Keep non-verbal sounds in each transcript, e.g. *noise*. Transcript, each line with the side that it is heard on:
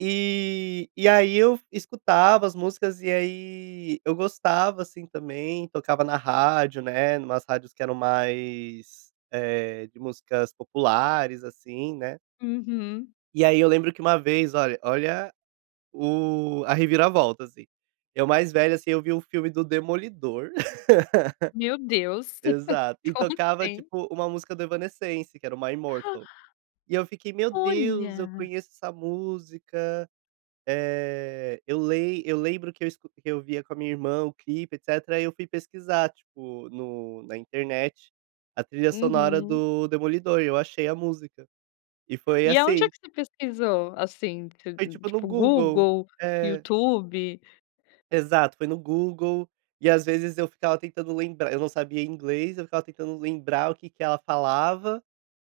right: E e aí, eu f escutava as músicas, e aí eu gostava, assim, também, tocava na rádio, né, numas rádios que eram mais, eh, de músicas populares, assim, né.
left: Uhum.
right: E aí eu lembro que uma vez, olha olha, o a reviravolta, assim. Eu mais velho, assim, eu vi o filme do demolidor.
left: Meus
right: *laughs*
left: Deus!
right: Exato,
left: *chuckles*
right: e
left: Como
right: tocava,
left: assim.
right: tipo, uma música do Evanescence, que era o My
left: *gasps*
right: Mortal. E eu fiquei, "Meu Deus! Eu
left: Olha!
right: conheço essa música.", eh, eu lem eu lembro que eu escu que eu via com a minha irmã o clipe, etcétera, aí, eu fui pesquisar, tipo, no na internet, a trilha sonora
left: Uhum.
right: do demolidor, e eu achei a música. E foi
left: E aonde é
right: assim.
left: que você pesquisou, assim, ti
right: Foi tipo no
left: tipo
right: Google.
left: Google,
right: É.
left: YouTube?
right: Exato, foi no Google. E, às vezes, eu ficava tentando lembrar, eu não sabia inglês, eu ficava tentando lembrar o que que ela falava,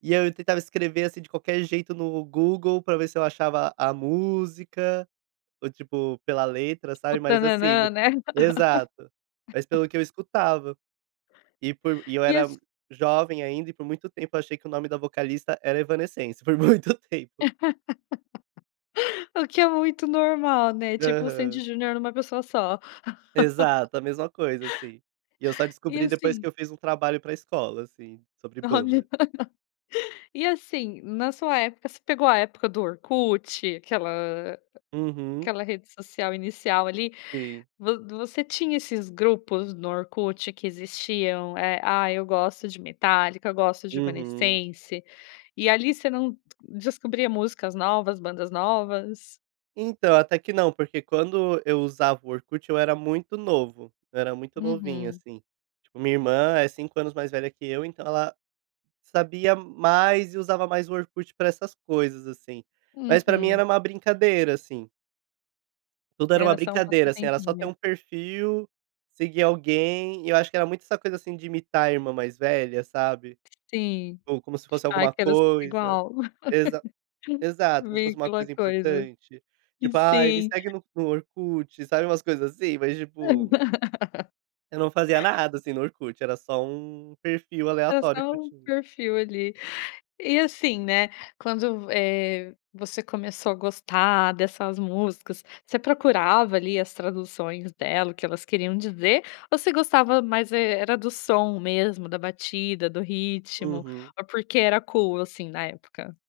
right: e aí eu tentava escrever, assim, de qualquer jeito, no Google pra ver se eu achava a música ou, tipo, pela letra,
left: O
right: sabe, mas, assim,
left: tananã,
right: no
left: né.
right: Exato, mais
left: *laughs*
right: pelo que eu escutava e por e eu
left: E
right: era
left: as
right: jovem ainda, e por muito tempo eu achei que o nome da vocalista era Evanescense, por muito tempo.
left: *laughs* O que é muito normal, né, tipo o Sandy
right: Aham.
left: e Júnior, em uma pessoa só. *chuckles*
right: Exato, a mesma coisa, assim. E eu só
left: E
right: descobri depois
left: assim
right: que eu fiz um trabalho pra escola, assim, sobre
left: Olha!
right: banda.
left: E, assim, na sua época você pegou a época do Orkut, aquela a
right: Uhum.
left: aquela rede social inicial, ali,
right: Sim.
left: vo você tinha esses grupos no Orkut, que existiam, eh, "Ah, eu gosto de Metallica, gosto de
right: Uhum.
left: Evanescence.", e, ali, você não d descobria músicas novas, bandas novas?
right: Então, até que não, porque quando eu usava o Orkut, eu era muito novo, eu era muito novinho,
left: Uhum.
right: assim. Tipo, minha irmã é 5 anos mais velha que eu, então, ela sabia mais e usava mais o Orkut pra essas coisas, assim, mas pra mim
left: Uhum.
right: era uma brincadeira, assim. Tudo era uma
left: Era só um
right: brincadeira, assim, era só ter
left: passatempinho.
right: um perfil, seguir alguém, e eu acho que era muito essa coisa, assim, de imitar a irmã mais velha, sabe,
left: Sim,
right: ou como se fosse
left: tipo, "Ai,
right: alguma
left: quero ser
right: coisa.
left: igual.", *laughs*
right: Exa exato, como se fosse
left: meio que
right: uma
left: uma
right: coisa
left: coisa
right: importante, tipo "Ai, me
left: Sim.
right: segue no Orkut.", sabe, umas coisas assim, mas, tipo
left: *laughs*
right: eu não fazia nada, assim, no Orkut, era só um perfil
left: Era
right: aleatório
left: só
right: que eu
left: um
right: tinha.
left: perfil, ali. E assim, né, quando v, eh, você começou a gostar dessas músicas, você procurava, ali, as traduções dela, o que elas queriam dizer, ou você gostava mais e era do som mesmo, da batida, do ritmo,
right: Uhum.
left: ou porque era cool, assim, na época?